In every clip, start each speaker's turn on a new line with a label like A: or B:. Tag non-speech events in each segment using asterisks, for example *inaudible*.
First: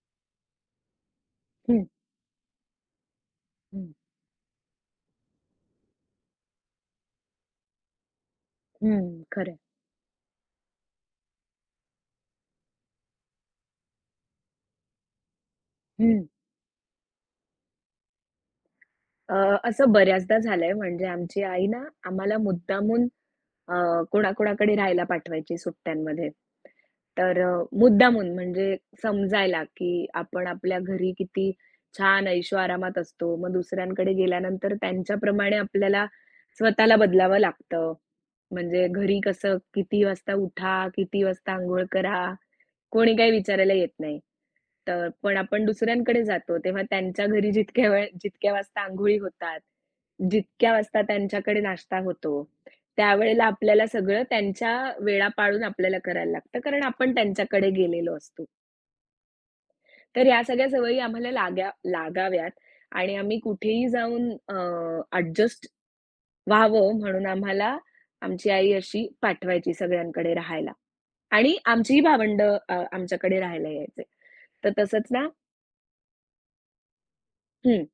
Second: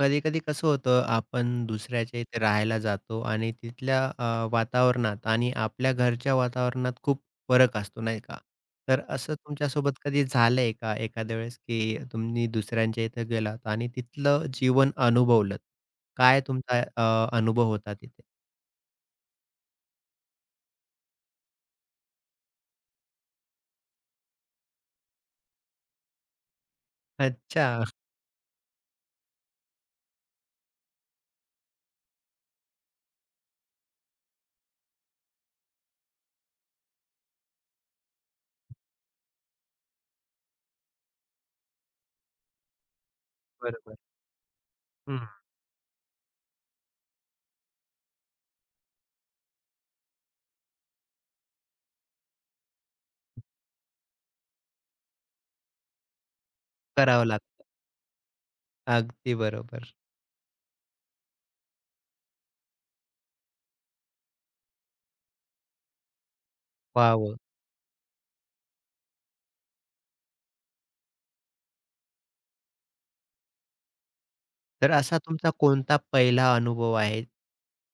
A: कधी-कधी कसं होतं, आपण
B: हं,
A: दुसऱ्याच्या इथे राहायला जातो आणि
B: हं,
A: तिथल्या वातावरणात आणि आपल्या घरच्या वातावरणात खूप फरक असतो, नाही का? तर
B: हं.
A: असं
B: खरं आहे.
A: तुमच्यासोबत कधी झालंय का एखाद्या वेळेस, की तुम्ही दुसऱ्यांच्या इथे गेलात आणि तिथलं जीवन अनुभवलंत?
B: हं.
A: काय तुमचा अनुभव होता तिथे?
B: अ, असं बऱ्याचदा झालंय म्हणजे आमची आई ना आम्हाला मुद्दामून अ, कोणाकोणाकडे राहायला पाठवायची सुट्ट्यांमध्ये. तर
A: अच्छा,
B: मुद्दामून म्हणजे समजायला, की आपण आपल्या घरी किती छान ऐशोआरामात असतो. मग दुसऱ्यांकडे गेल्यानंतर त्यांच्याप्रमाणे आपल्याला स्वतःला बदलावं लागतं. म्हणजे घरी कसं किती वाजता उठा, किती वाजता अंघोळ करा, कोणी काही विचारायला येत
A: बरोबर.
B: नाही. तर
A: हं.
B: पण आपण दुसऱ्यांकडे जातो, तेव्हा त्यांच्या घरी जितक्या वेळ जितक्या वाजता अंघोळी होतात, जितक्या वाजता त्यांच्याकडे नाश्ता होतो, त्यावेळेला आपल्याला सगळं त्यांच्या वेळा पाळून आपल्याला करायला लागतं, कारण आपण
A: करावं लागतं.
B: त्यांच्याकडे गेलेलो असतो.
A: अगदी बरोबर.
B: तर ह्या सगळ्या सवयी आम्हाला लागाव्यात आणि आम्ही कुठेही जाऊन ॲडजस्ट व्हावं म्हणून
A: वाह!
B: आम्हाला आमची आई अशी पाठवायची सगळ्यांकडे राहायला आणि आमचीही भावंडं आमच्याकडे राहायला यायचे. तर
A: तर
B: तसंच
A: असा
B: ना.
A: तुमचा कोणता पहिला अनुभव आहे?
B: हं.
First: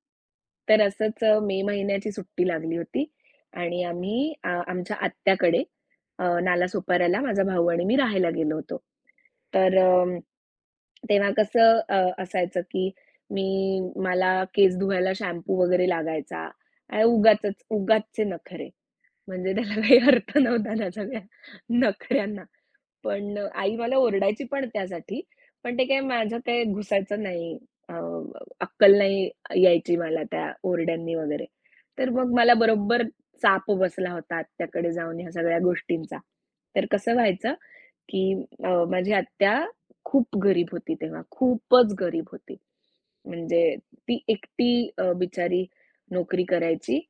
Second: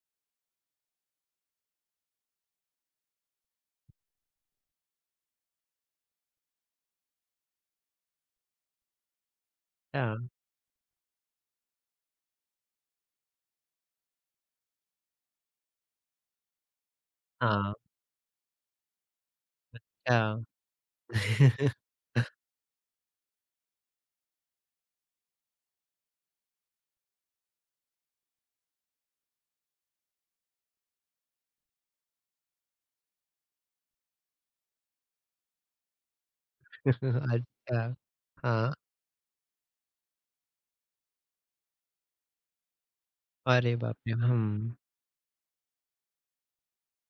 B: तर असंच मे महिन्याची सुट्टी लागली होती आणि आम्ही आमच्या आत्याकडे नालासोपाऱ्याला माझा भाऊ आणि मी राहायला गेलो होतो. तर
A: हां.
B: तेव्हा कसं असायचं की मी मला केस धुवायला शॅम्पू वगैरे लागायचा. आणि उगाचच
A: हां.
B: उगाचचे नखरे म्हणजे त्याला काही अर्थ
A: अच्छा.
B: नव्हता त्या सगळ्या
A: *laughs*
B: नखऱ्यांना. पण आई मला ओरडायची पण त्यासाठी. पण ते काही माझं काही घुसायचं नाही. अ, अक्कल नाही यायची मला त्या ओरड्यांनी वगैरे. तर मग मला बरोबर चाप बसला होता आत्याकडे जाऊन ह्या सगळ्या गोष्टींचा. तर कसं
A: *laughs*
B: व्हायचं
A: अच्छा.
B: की
A: हां.
B: माझी आत्या खूप गरीब होती तेव्हा, खूपच गरीब होती. म्हणजे
A: अरे बापरे!
B: ती
A: हं.
B: एकटी बिचारी नोकरी करायची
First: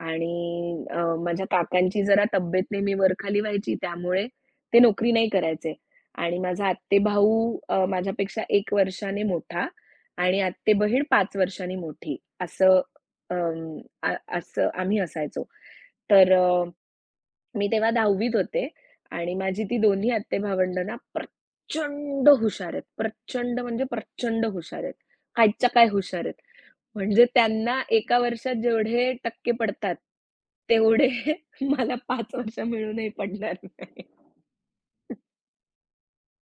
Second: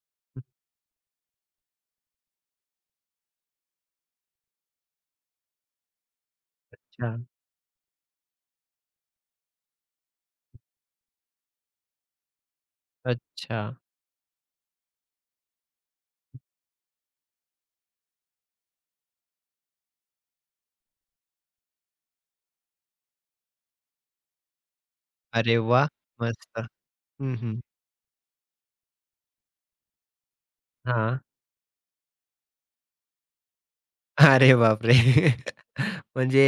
B: आणि माझ्या काकांची जरा तब्येत नेहमी वरखाली व्हायची, त्यामुळे ते नोकरी नाही करायचे आणि माझा
A: अच्छा.
B: आत्तेभाऊ माझ्यापेक्षा 1 वर्षाने मोठा आणि आत्तेबहीण 5 वर्षांनी मोठी असं
A: अच्छा.
B: असं आम्ही असायचो. तर मी तेव्हा 10वीत होते आणि माझी ती दोन्ही आत्ते-भावंडं ना प्रचंड हुशार आहेत. प्रचंड म्हणजे प्रचंड हुशार आहेत.
A: अरे
B: कायच्या काय
A: वाह!
B: हुशार आहेत.
A: मस्त.
B: म्हणजे
A: हं, हं.
B: त्यांना 1 वर्षात जेवढे टक्के पडतात, तेवढे
A: हां.
B: *laughs* मला 5 वर्ष मिळूनही पडणार नाही.
A: अरे बापरे! *laughs* म्हणजे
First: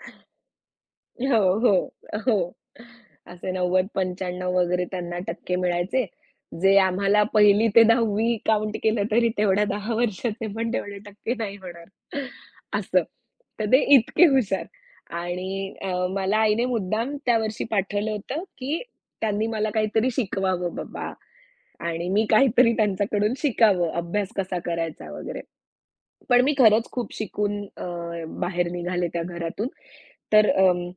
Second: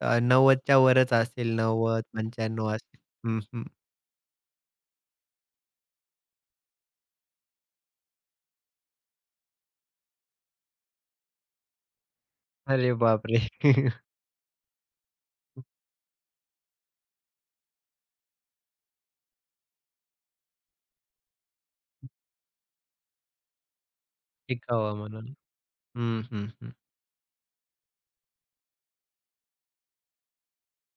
A: 90च्या वरच
B: *laughs* हो,
A: असेल,
B: हो, हो.
A: 90-95 असेल. हं,
B: असे
A: हं.
B: 90-95 वगैरे त्यांना टक्के मिळायचे. जे आम्हाला पहिली ते 10वी काउंट केलं तरी तेवढ्या 10 वर्षाचे पण तेवढे टक्के नाही होणार.
A: अरे
B: असं.
A: बापरे!
B: तर ते
A: *laughs*
B: इतके हुशार. आणि मला आईने मुद्दाम त्या वर्षी पाठवलं होतं, की त्यांनी मला काहीतरी शिकवावं बाबा आणि मी काहीतरी त्यांच्याकडून शिकावं, अभ्यास कसा
A: टिकावा
B: करायचा
A: म्हणून.
B: वगैरे.
A: हं,
B: पण
A: हं,
B: मी
A: हं.
B: खरंच खूप शिकून बाहेर निघाले त्या घरातून. तर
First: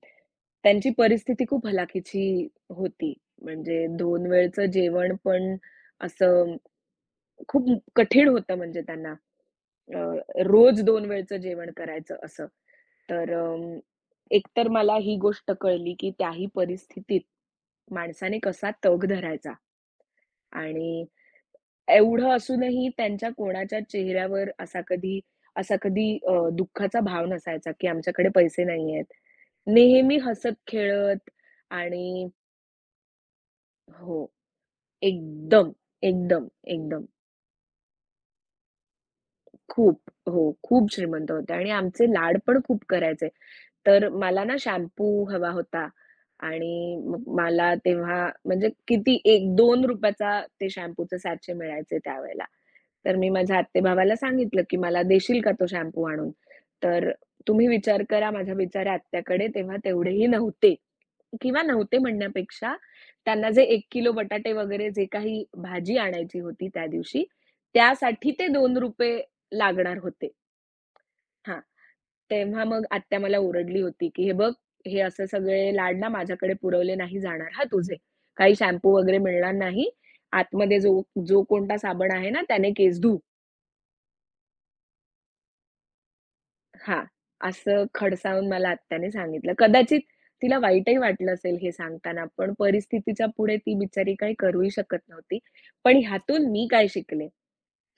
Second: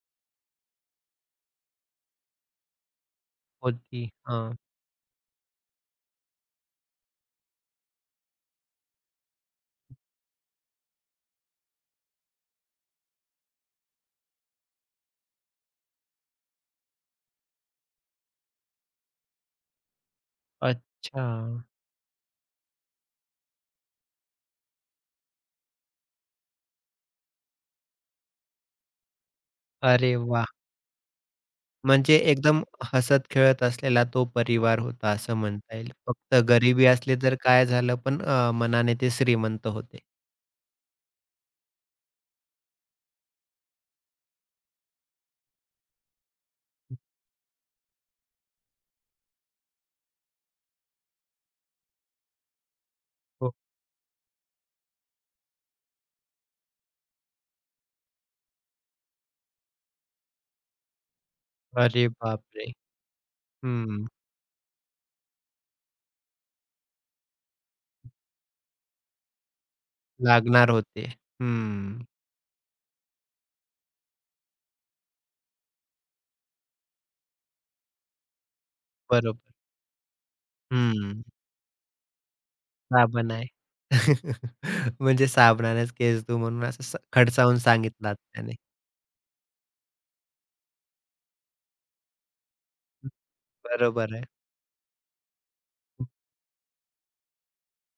B: त्यांची परिस्थिती खूप हलाखीची होती. म्हणजे
A: होती.
B: दोन
A: हां.
B: वेळचं जेवण पण असं खूप कठीण होतं म्हणजे त्यांना. अ, रोज दोन वेळचं जेवण करायचं असं. तर एकतर मला ही गोष्ट कळली, की त्याही परिस्थितीत माणसाने कसा तग धरायचा आणि
A: अच्छा.
B: एवढं असूनही त्यांच्या कोणाच्या चेहऱ्यावर असा कधी दुःखाचा भाव नसायचा, की आमच्याकडे पैसे नाहीयेत.
A: अरे
B: नेहमी
A: वाह!
B: हसत-खेळत
A: म्हणजे
B: आणि
A: एकदम हसत-खेळत असलेला
B: हो,
A: तो परिवार होता असं
B: एकदम,
A: म्हणता येईल. फक्त
B: एकदम,
A: गरिबी
B: एकदम.
A: असली तर काय झालं, पण मनाने ते श्रीमंत
B: खूप.
A: होते.
B: हो, खूप श्रीमंत होते आणि आमचे लाड पण खूप करायचे. तर मला ना शॅम्पू हवा होता आणि मग मला तेव्हा म्हणजे किती एक दोन 2 ते शॅम्पूचं सॅचे मिळायचे त्यावेळेला. तर मी
A: हो.
B: माझ्या आत्तेभावाला सांगितलं, की "मला देशील का तो शॅम्पू आणून?" तर तुम्ही विचार करा माझ्या बिचाऱ्या आत्याकडे तेव्हा तेवढेही नव्हते किंवा नव्हते
A: अरे बापरे!
B: म्हणण्यापेक्षा त्यांना जे 1
A: हं.
B: किलो बटाटे वगैरे जे काही भाजी आणायची होती त्या दिवशी, त्यासाठी ते ₹2 लागणार होते.
A: लागणार होते.
B: हां.
A: हं.
B: तेव्हा मग आत्या मला ओरडली होती, की "हे बघ, हे असे सगळे लाड ना माझ्याकडे पुरवले नाही जाणार हां तुझे. काही शॅम्पू वगैरे
A: बरोबर.
B: मिळणार नाही. आतमध्ये जो
A: हं.
B: जो कोणता साबण आहे ना, त्याने केस धु."
A: साबण आहे. *laughs* म्हणजे साबणानेच केस धु म्हणून असं
B: हां.
A: खडसावून
B: असं
A: सांगितलं आता
B: खडसावून
A: त्याने.
B: मला आत्याने सांगितलं. कदाचित तिला वाईटही वाटलं असेल हे सांगताना, पण परिस्थितीच्या पुढे ती बिचारी
A: बरोबर आहे.
B: काही करूही शकत नव्हती. पण ह्यातून मी काय शिकले?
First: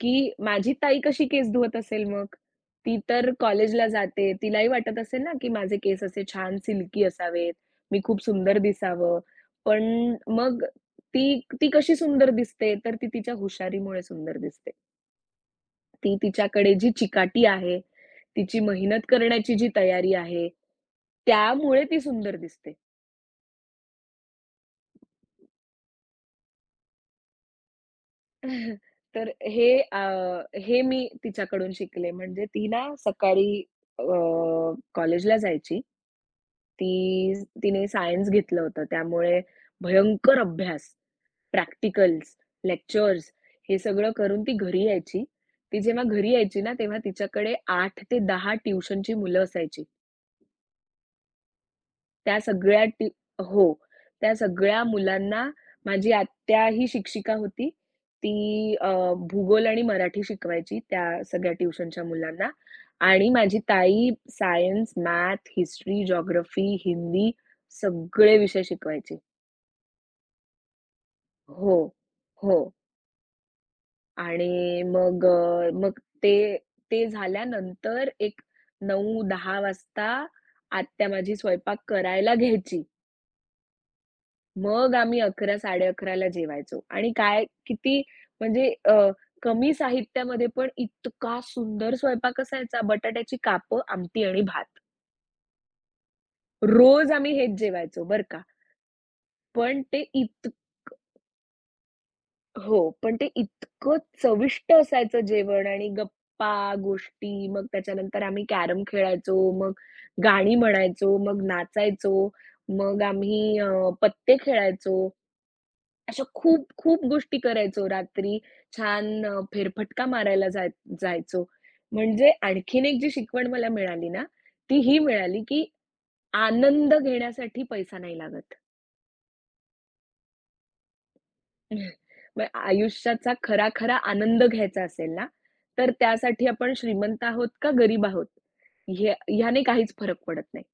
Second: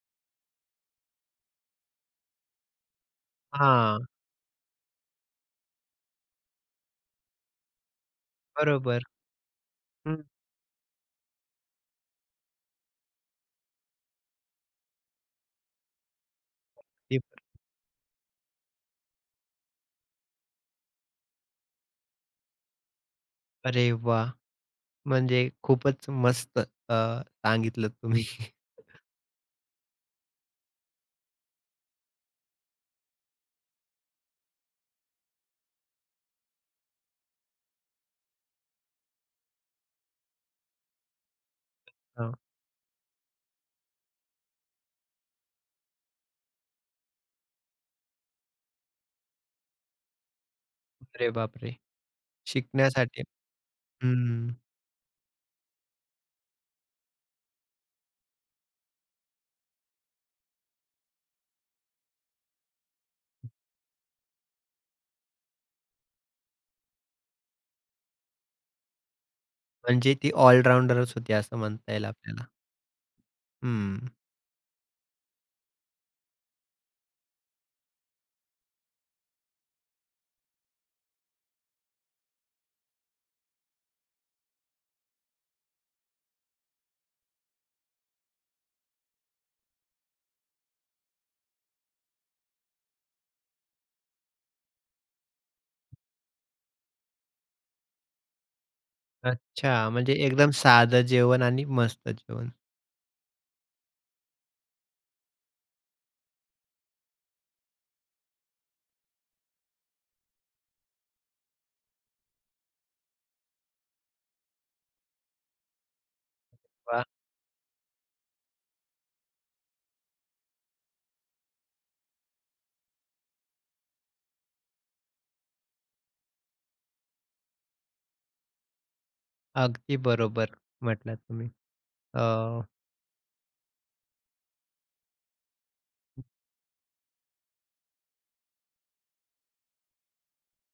B: की माझी ताई कशी केस धुवत असेल मग? ती तर कॉलेजला
A: हां.
B: जाते. तिलाही वाटत असेल ना, की माझे केस असे छान सिल्की असावेत, मी खूप सुंदर
A: बरोबर.
B: दिसावं. पण
A: हं.
B: मग ती ती कशी सुंदर दिसते? तर ती तिच्या हुशारीमुळे सुंदर दिसते. ती तिच्याकडे जी
A: ते पण.
B: चिकाटी आहे, तिची मेहनत करण्याची जी तयारी आहे, त्यामुळे ती सुंदर दिसते.
A: अरे वाह! म्हणजे खूपच मस्त अ, सांगितलत तुम्ही.
B: *laughs* तर हे हे मी तिच्याकडून शिकले. म्हणजे ती ना सकाळी अ, कॉलेजला जायची ती तिने सायन्स घेतलं होतं. त्यामुळे भयंकर अभ्यास, प्रॅक्टिकल्स,
A: *laughs*
B: लेक्चर्स हे सगळं करून ती घरी यायची. ती जेव्हा घरी यायची ना, तेव्हा तिच्याकडे आठ ते 10 ट्युशनची मुलं असायची.
A: अरे बापरे!
B: त्या सगळ्या टी
A: शिकण्यासाठी
B: हो. त्या
A: हं.
B: सगळ्या मुलांना माझी आत्या ही शिक्षिका होती. ती भूगोल आणि मराठी शिकवायची त्या सगळ्या ट्युशनच्या मुलांना आणि माझी ताई science, math, history, geography, Hindi सगळे विषय शिकवायची.
A: म्हणजे ती ऑलराउंडरच होती असं
B: हो,
A: म्हणता येईल आपल्याला.
B: हो.
A: हं.
B: आणि मग मग ते ते झाल्यानंतर एक 9-10 वाजता आत्या माझी स्वयंपाक करायला घ्यायची. मग आम्ही 11, साडे ला जेवायचो आणि काय किती म्हणजे कमी साहित्यामध्ये पण इतका सुंदर स्वयंपाक असायचा. बटाट्याची कापं, आमटी आणि भात. रोज आम्ही हेच जेवायचो बरं का. पण
A: अच्छा,
B: ते
A: म्हणजे
B: इत
A: एकदम साधं जेवण आणि मस्त जेवण.
B: हो, पण ते इतकं चविष्ट असायचं जेवण आणि गप्पा, गोष्टी, मग त्याच्यानंतर आम्ही कॅरम खेळायचो, मग गाणी म्हणायचो, मग नाचायचो, मग आम्ही पत्ते खेळायचो. अशा खूप, खूप
A: वाह!
B: गोष्टी करायचो रात्री. छान फेरफटका मारायला जायचो. म्हणजे आणखीन एक जी शिकवण मला मिळाली ना, ती ही मिळाली, की आनंद घेण्यासाठी पैसा नाही लागत.
A: अगदी बरोबर म्हटलात तुम्ही.
B: *laughs*
A: अ,
B: मग आयुष्याचा खरा-खरा आनंद घ्यायचा असेल ना, तर त्यासाठी आपण श्रीमंत आहोत का गरीब आहोत, ह्या ह्याने काहीच फरक पडत नाही.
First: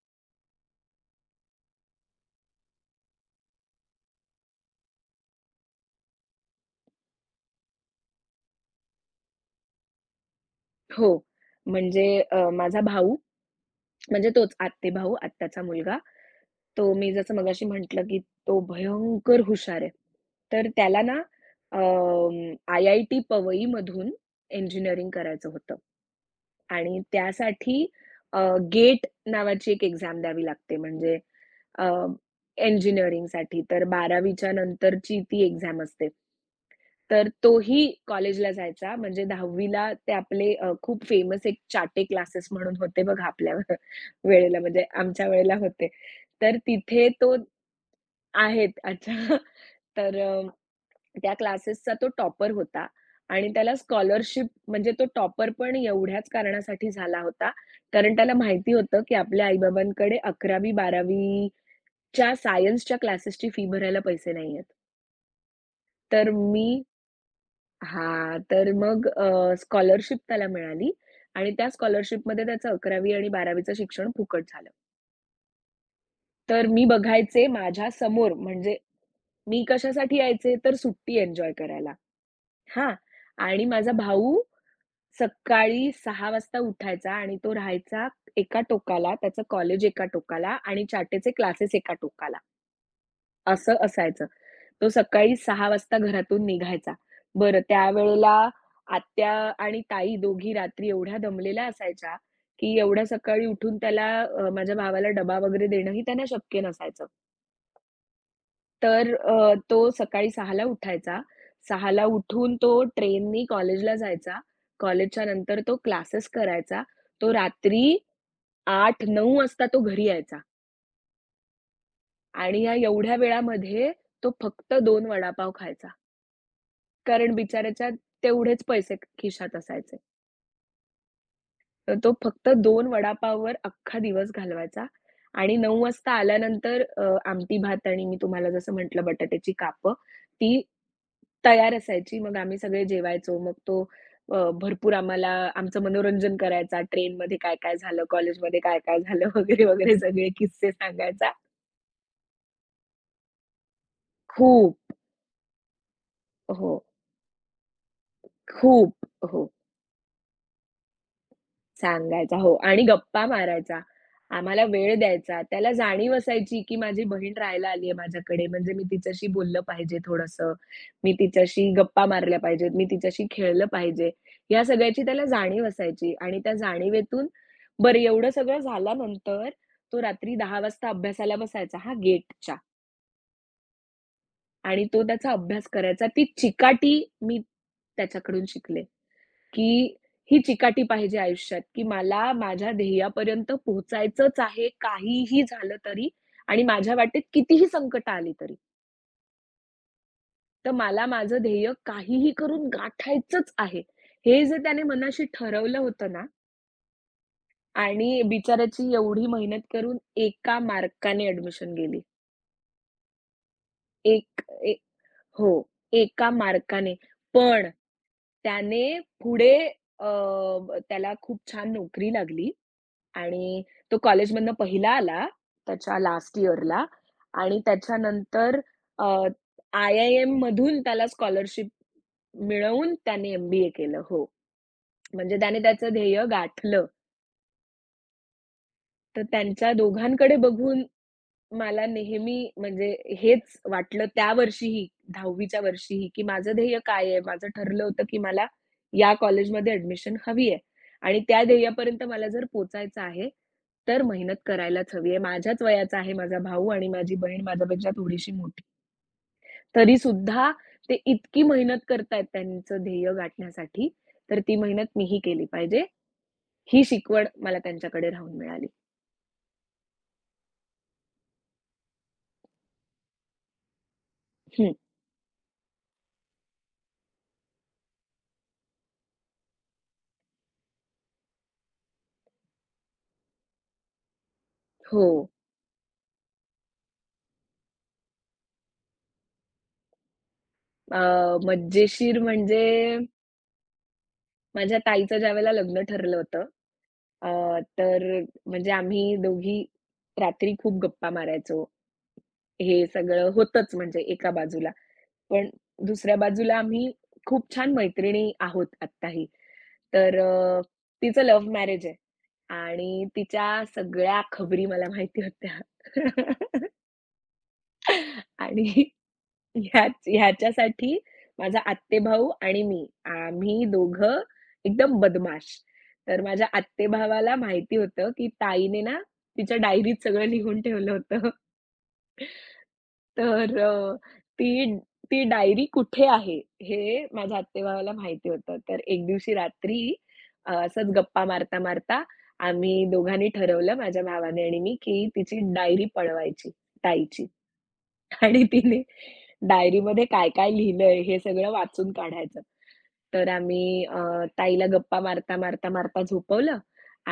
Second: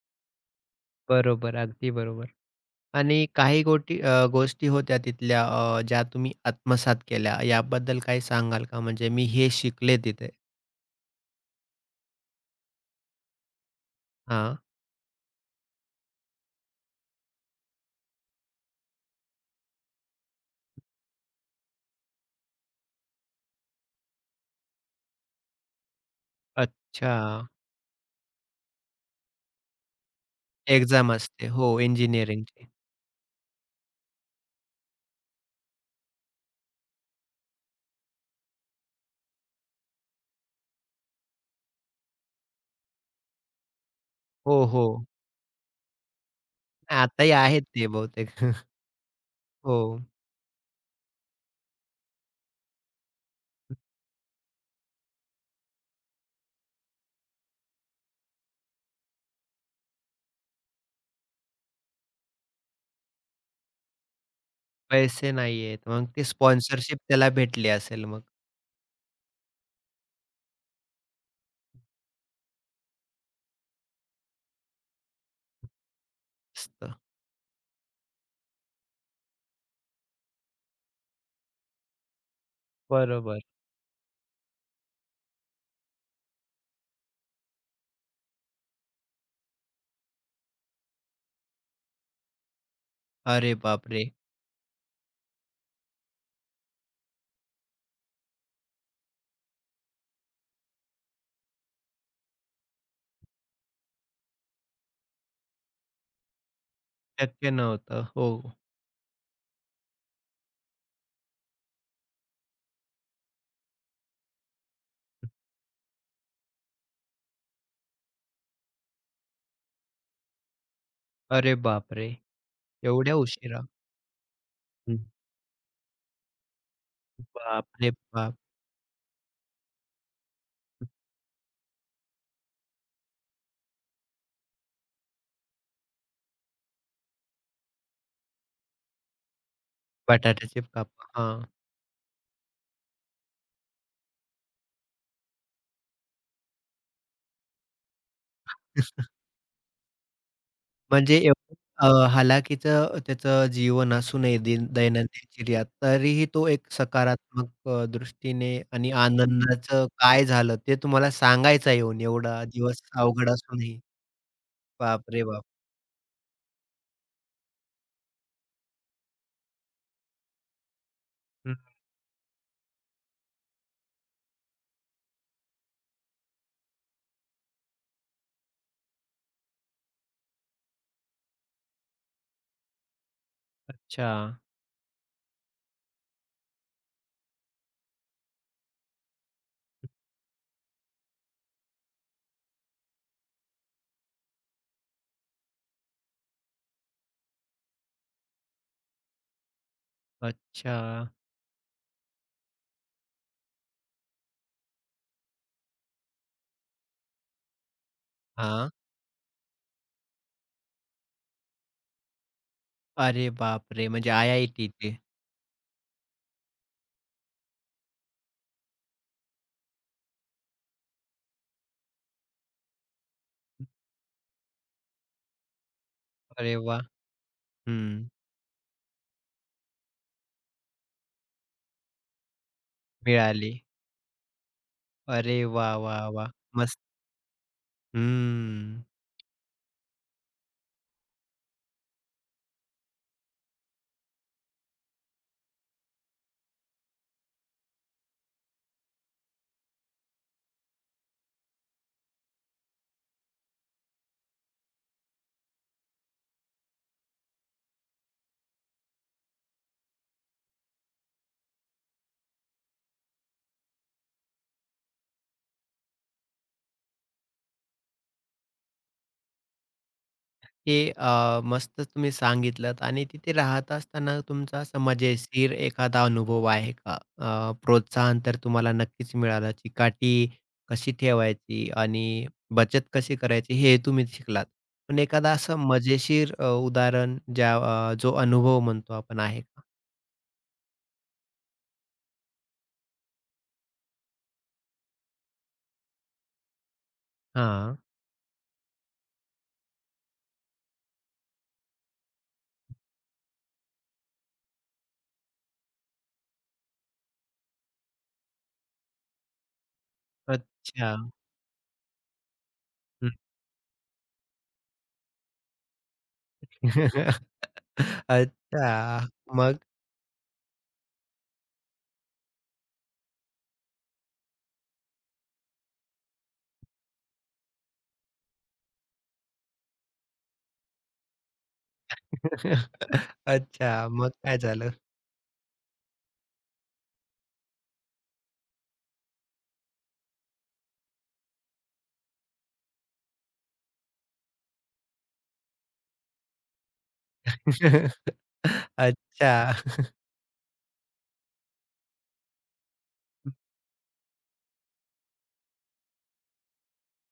A: बरोबर, अगदी बरोबर. आणि काही गोष्टी होत्या तिथल्या, ज्या तुम्ही आत्मसात केल्या याबद्दल काही सांगाल का? म्हणजे मी हे शिकले तिथे.
B: हो, म्हणजे माझा भाऊ म्हणजे तोच
A: हां.
B: आत्ते भाऊ, आत्याचा मुलगा. तो मी जसं मगाशी म्हटलं, की तो भयंकर हुशार आहे. तर त्याला ना आय-आय-टी पवईमधून इंजिनिअरिंग करायचं होतं आणि
A: अच्छा.
B: त्यासाठी अ, गेट नावाची एक एक्झाम द्यावी लागते
A: एक्झाम
B: म्हणजे
A: असते. हो,
B: अ,
A: इंजिनिअरिंगची.
B: इंजिनिअरिंगसाठी. तर 12वी नंतरची ती एक्झाम असते. तर तोही कॉलेजला जायचा. म्हणजे 10वी ला ते आपले खूप फेमस एक चाटे क्लासेस म्हणून होते बघा आपल्या *laughs* वेळेला
A: हो,
B: म्हणजे
A: हो.
B: आमच्या वेळेला होते. तर तिथे
A: आताही
B: तो
A: आहेत ते बहुतेक. *laughs*
B: आहेत. अच्छा. *laughs*
A: हो.
B: तर त्या क्लासेसचा तो टॉपर होता आणि त्याला स्कॉलरशिप म्हणजे तो टॉपर पण एवढ्याच कारणासाठी झाला होता. कारण त्याला माहिती होतं, की आपल्या आई-बाबांकडे 11वी-12वीच्या सायन्सच्या क्लासेसची फी भरायला पैसे नाहीयेत.
A: पैसे नाहीयेत. मग ते
B: तर मी
A: स्पॉन्सरशिप त्याला भेटली असेल मग.
B: हां, तर मग स्कॉलरशिप त्याला मिळाली आणि त्या स्कॉलरशिपमध्ये त्याचं अकरावी आणि 12वीचं शिक्षण फुकट झालं. तर
A: मस्त.
B: मी बघायचे माझ्या समोर, म्हणजे मी कशासाठी यायचे, तर सुट्टी एन्जॉय करायला. हां.
A: बरोबर.
B: आणि माझा भाऊ सकाळी 6:00 वाजता उठायचा आणि तो राहायचा एका टोकाला, त्याचं कॉलेज एका टोकाला आणि चाटेचे क्लासेस एका टोकाला,
A: अरे
B: असं
A: बापरे!
B: असायचं. तो सकाळी 6:00 वाजता घरातून निघायचा. बरं त्यावेळेला आत्या आणि ताई दोघी रात्री एवढ्या दमलेल्या असायच्या, की एवढ्या सकाळी उठून त्याला माझ्या भावाला डबा वगैरे देणंही त्यांना शक्य नसायचं.
A: शक्य नव्हतं. हो.
B: तर तो सकाळी 6:00 ला उठायचा. 6:00 उठून तो ट्रेननी कॉलेजला जायचा. कॉलेजच्या नंतर तो क्लासेस करायचा. तो रात्री 8:00-9:00 वाजता तो घरी यायचा
A: अरे बापरे!
B: आणि ह्या
A: एवढ्या
B: एवढ्या
A: उशिरा.
B: वेळामध्ये तो फक्त
A: हं.
B: 2 वडापाव खायचा. कारण बिचाऱ्याच्या
A: बापरे बाप!
B: तेवढेच पैसे खिशात असायचे. तर तो फक्त 2 वडापाववर अख्खा दिवस घालवायचा आणि 9 वाजता आल्यानंतर आमटी भात आणि मी तुम्हाला जसं म्हटलं बटाट्याची कापं, ती
A: बटाट्याचे काप हां.
B: तयार असायची. मग आम्ही सगळे जेवायचो. मग तो भरपूर आम्हाला आमचं मनोरंजन करायचा. ट्रेनमध्ये काय-काय झालं, कॉलेजमध्ये काय-काय झालं *laughs* वगैरे, वगैरे सगळे किस्से
A: म्हणजे
B: सांगायचा.
A: एवढं हालाखीचं त्याचं जीवन असूनही दिन
B: खूप.
A: दैनंदिन चिर्यात तरीही तो एक
B: हो.
A: सकारात्मक दृष्टीने आणि
B: खूप. हो.
A: आनंदाचं काय झालं ते तुम्हाला सांगायचं येऊन
B: सांगायचा
A: एवढा
B: हो आणि
A: दिवस
B: गप्पा
A: अवघड
B: मारायचा.
A: असूनही.
B: आम्हाला वेळ
A: बापरे
B: द्यायचा.
A: बाप!
B: त्याला जाणीव असायची, की माझी बहीण राहायला आली आहे माझ्याकडे, म्हणजे मी तिच्याशी बोललं पाहिजे थोडंसं. मी
A: हं.
B: तिच्याशी गप्पा मारल्या पाहिजेत, मी तिच्याशी खेळलं पाहिजे. या सगळ्याची त्याला जाणीव असायची आणि त्या जाणीवेतून बरं एवढं सगळं झाल्यानंतर तो रात्री 10:00 वाजता अभ्यासाला बसायचा हा गेटच्या
A: अच्छा.
B: आणि तो त्याचा अभ्यास करायचा. ती चिकाटी मी त्याच्याकडून शिकले. की ही चिकाटी पाहिजे आयुष्यात, की मला माझ्या ध्येयापर्यंत पोहोचायचंच आहे, काहीही झालं तरी आणि माझ्या वाटेत कितीही संकटं आली तरी. तर
A: अच्छा.
B: मला माझं ध्येय काहीही करून गाठायचंच आहे. हे जे त्याने मनाशी ठरवलं होतं ना आणि
A: हां.
B: बिचाऱ्याची एवढी मेहनत करून एका मार्काने ॲडमिशन गेली.
A: अरे बापरे! म्हणजे
B: एक
A: आय-आय-टी
B: एक
A: ते.
B: हो, एका मार्काने. पण त्याने पुढे अ, त्याला खूप छान नोकरी लागली आणि तो कॉलेजमधनं पहिला आला त्याच्या लास्ट
A: अरे वाह!
B: इयरला आणि
A: हं.
B: त्याच्यानंतर अ, आय-आय-एममधून त्याला स्कॉलरशिप मिळवून त्याने
A: मिळाली.
B: एम-बी-ए केलं. हो. म्हणजे
A: अरे
B: त्याने
A: वाह,
B: त्याचं
A: वाह,
B: ध्येय
A: वाह! मस्त.
B: गाठलं.
A: हम्म.
B: तर त्यांच्या दोघांकडे बघून मला नेहमी म्हणजे हेच वाटलं त्या वर्षीही, 10वी च्या वर्षीही, की माझं ध्येय काय आहे? माझं ठरलं होतं, की मला या कॉलेजमध्ये ॲडमिशन हवी आहे आणि त्या ध्येयापर्यंत मला जर पोहोचायचं आहे, तर मेहनत करायलाच हवी आहे. माझ्याच वयाचा आहे माझा भाऊ आणि माझी बहीण माझ्यापेक्षा थोडीशी मोठी. तरीसुद्धा ते इतकी मेहनत करतायत त्यांचं ध्येय गाठण्यासाठी, तर ती मेहनत मीही केली पाहिजे. ही शिकवण मला त्यांच्याकडे राहून मिळाली.
A: हे मस्तच तुम्ही सांगितलत आणि तिथे राहत असताना तुमचा
B: हं.
A: असा मजेशीर एखादा अनुभव आहे का? प्रोत्साहन तर तुम्हाला नक्कीच मिळालं. चिकाटी कशी ठेवायची आणि बचत कशी करायची हे तुम्ही शिकलात. पण
B: हो.
A: एखादा असं मजेशीर उदाहरण जो अनुभव म्हणतो आपण आहे का?
B: अ, मजेशीर म्हणजे माझ्या ताईचं ज्यावेळेला लग्न ठरलं होतं, अ,
A: हां.
B: तर म्हणजे आम्ही दोघी रात्री खूप गप्पा मारायचो. हे सगळं होतंच म्हणजे एका बाजूला. पण दुसऱ्या बाजूला आम्ही खूप छान मैत्रिणी आहोत आत्ताही. तर
A: अच्छा.
B: तिचं लव्ह मॅरेज आहे आणि
A: हं.
B: तिच्या सगळ्या खबरी मला माहिती होत्या *laughs*
A: *laughs*
B: आणि
A: अच्छा. मग?
B: ह्याच ह्याच्यासाठी माझा आत्तेभाऊ आणि मी, आम्ही दोघं एकदम बदमाश. तर माझ्या आत्तेभावाला माहिती होतं, की ताईने ना तिच्या डायरीत सगळं लिहून ठेवलं होतं.
A: *laughs*
B: तर अ,
A: अच्छा. मग काय
B: ती
A: झालं?
B: ती डायरी कुठे आहे, हे माझ्या आत्तेभावाला माहिती होतं. तर एक दिवशी रात्री असंच गप्पा मारता-मारता आम्ही दोघांनी ठरवलं, माझ्या भावाने आणि मी, की तिची डायरी पळवायची, ताईची.
A: *laughs*
B: आणि तिने
A: अच्छा.
B: डायरीमध्ये काय-काय लिहिलंय हे सगळं वाचून काढायचं. तर आम्ही ताईला गप्पा मारता, मारता, मारता झोपवलं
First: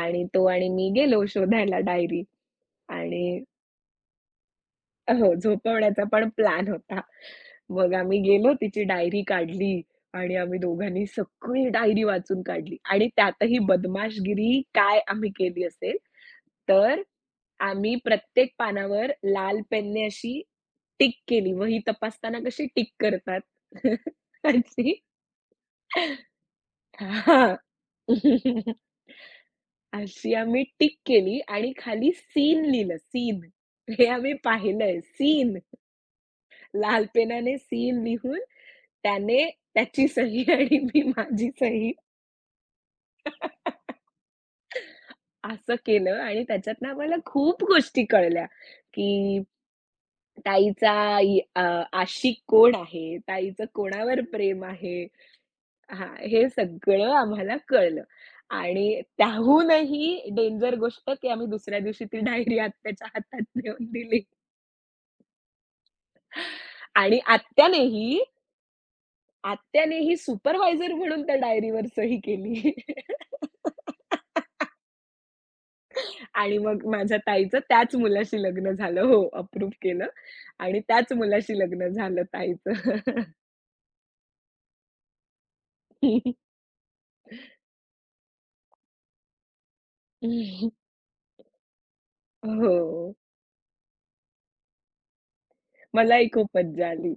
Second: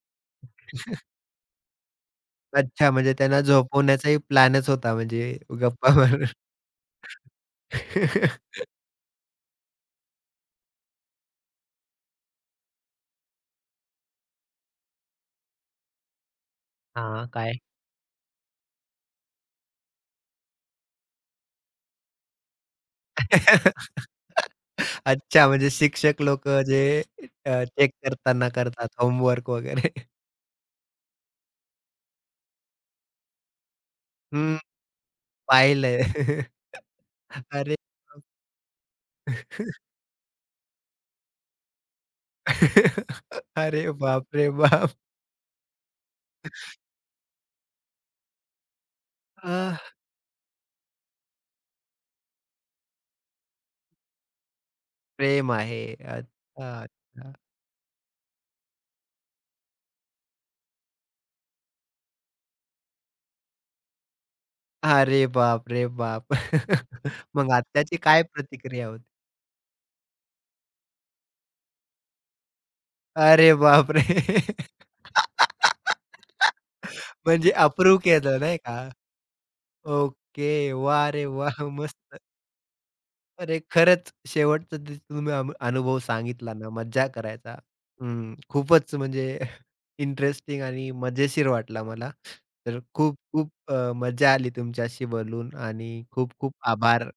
B: आणि तो आणि मी गेलो शोधायला डायरी
A: अच्छा, म्हणजे
B: आणि
A: त्यांना झोपवण्याचाही प्लॅनच होता म्हणजे
B: हो,
A: गप्पा
B: झोपवण्याचा
A: मारून.
B: पण प्लॅन होता. मग आम्ही गेलो,
A: *laughs*
B: तिची डायरी काढली आणि आम्ही दोघांनी सगळी डायरी वाचून काढली आणि त्यातही बदमाशगिरी काय आम्ही केली असेल, तर
A: हां, काय?
B: आम्ही प्रत्येक पानावर लाल पेनने अशी टिक केली. वही तपासताना कशी टिक करतात,
A: *laughs*
B: *laughs* अशी.
A: अच्छा, म्हणजे शिक्षक लोकं जे
B: हां.
A: चेक करताना
B: *laughs*
A: करतात होमवर्क वगैरे.
B: अशी आम्ही टिक केली आणि खाली सीन लिहिलं, सीन. हे आम्ही
A: हं,
B: पाहिलंय, सीन.
A: पाहिलंय. *laughs*
B: लाल पेनाने
A: अरे!
B: सीन
A: बाप.
B: लिहून त्याने त्याची सही *laughs* आणि मी माझी सही
A: *laughs* अरे
B: *laughs*
A: बाप रे बाप!
B: असं केलं आणि त्याच्यातनं आम्हाला खूप गोष्टी कळल्या, की
A: आह!
B: ताईचा इ अ, आशिक कोण आहे, ताईचं कोणावर प्रेम आहे,
A: प्रेम आहे.
B: हां, हे
A: अच्छा,
B: सगळं
A: अच्छा.
B: आम्हाला कळलं आणि त्याहूनही डेंजर गोष्ट, की आम्ही दुसऱ्या दिवशी ती डायरी आत्याच्या हातात नेऊन दिली
A: अरे बापरे बाप! *laughs*
B: आणि
A: मग आत्याची
B: आत्यानेही
A: काय प्रतिक्रिया होती?
B: आत्यानेही सुपरवायझर म्हणून त्या डायरीवर सही केली.
A: अरे बाप
B: *laughs*
A: बापरे! *laughs*
B: आणि मग माझ्या
A: म्हणजे
B: ताईचं त्याच
A: अप्रूव्ह केलं
B: मुलाशी
A: नाही
B: लग्न
A: का?
B: झालं. हो, अप्रूव्ह केलं
A: ओके.
B: आणि
A: वा
B: त्याच
A: रे
B: मुलाशी
A: वाह!
B: लग्न
A: मस्त.
B: झालं ताईचं.
A: अरे, खरंच शेवटचा जे तुम्ही अनुभव
B: *laughs*
A: सांगितला ना, मज्जा करायचा. हं, खूपच म्हणजे *laughs* इंटरेस्टिंग आणि मजेशीर वाटला मला. तर
B: हो,
A: खूप-खूप मजा आली तुमच्याशी बोलून आणि
B: मलाही खूप
A: खूप-खूप
B: मज्जा
A: आभार.
B: आली.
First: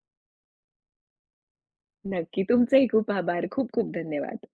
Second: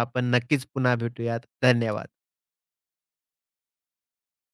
A: आपण नक्कीच पुन्हा भेटूयात. धन्यवाद.
B: नक्की. तुमचेही खूप आभार. खूप खूप धन्यवाद.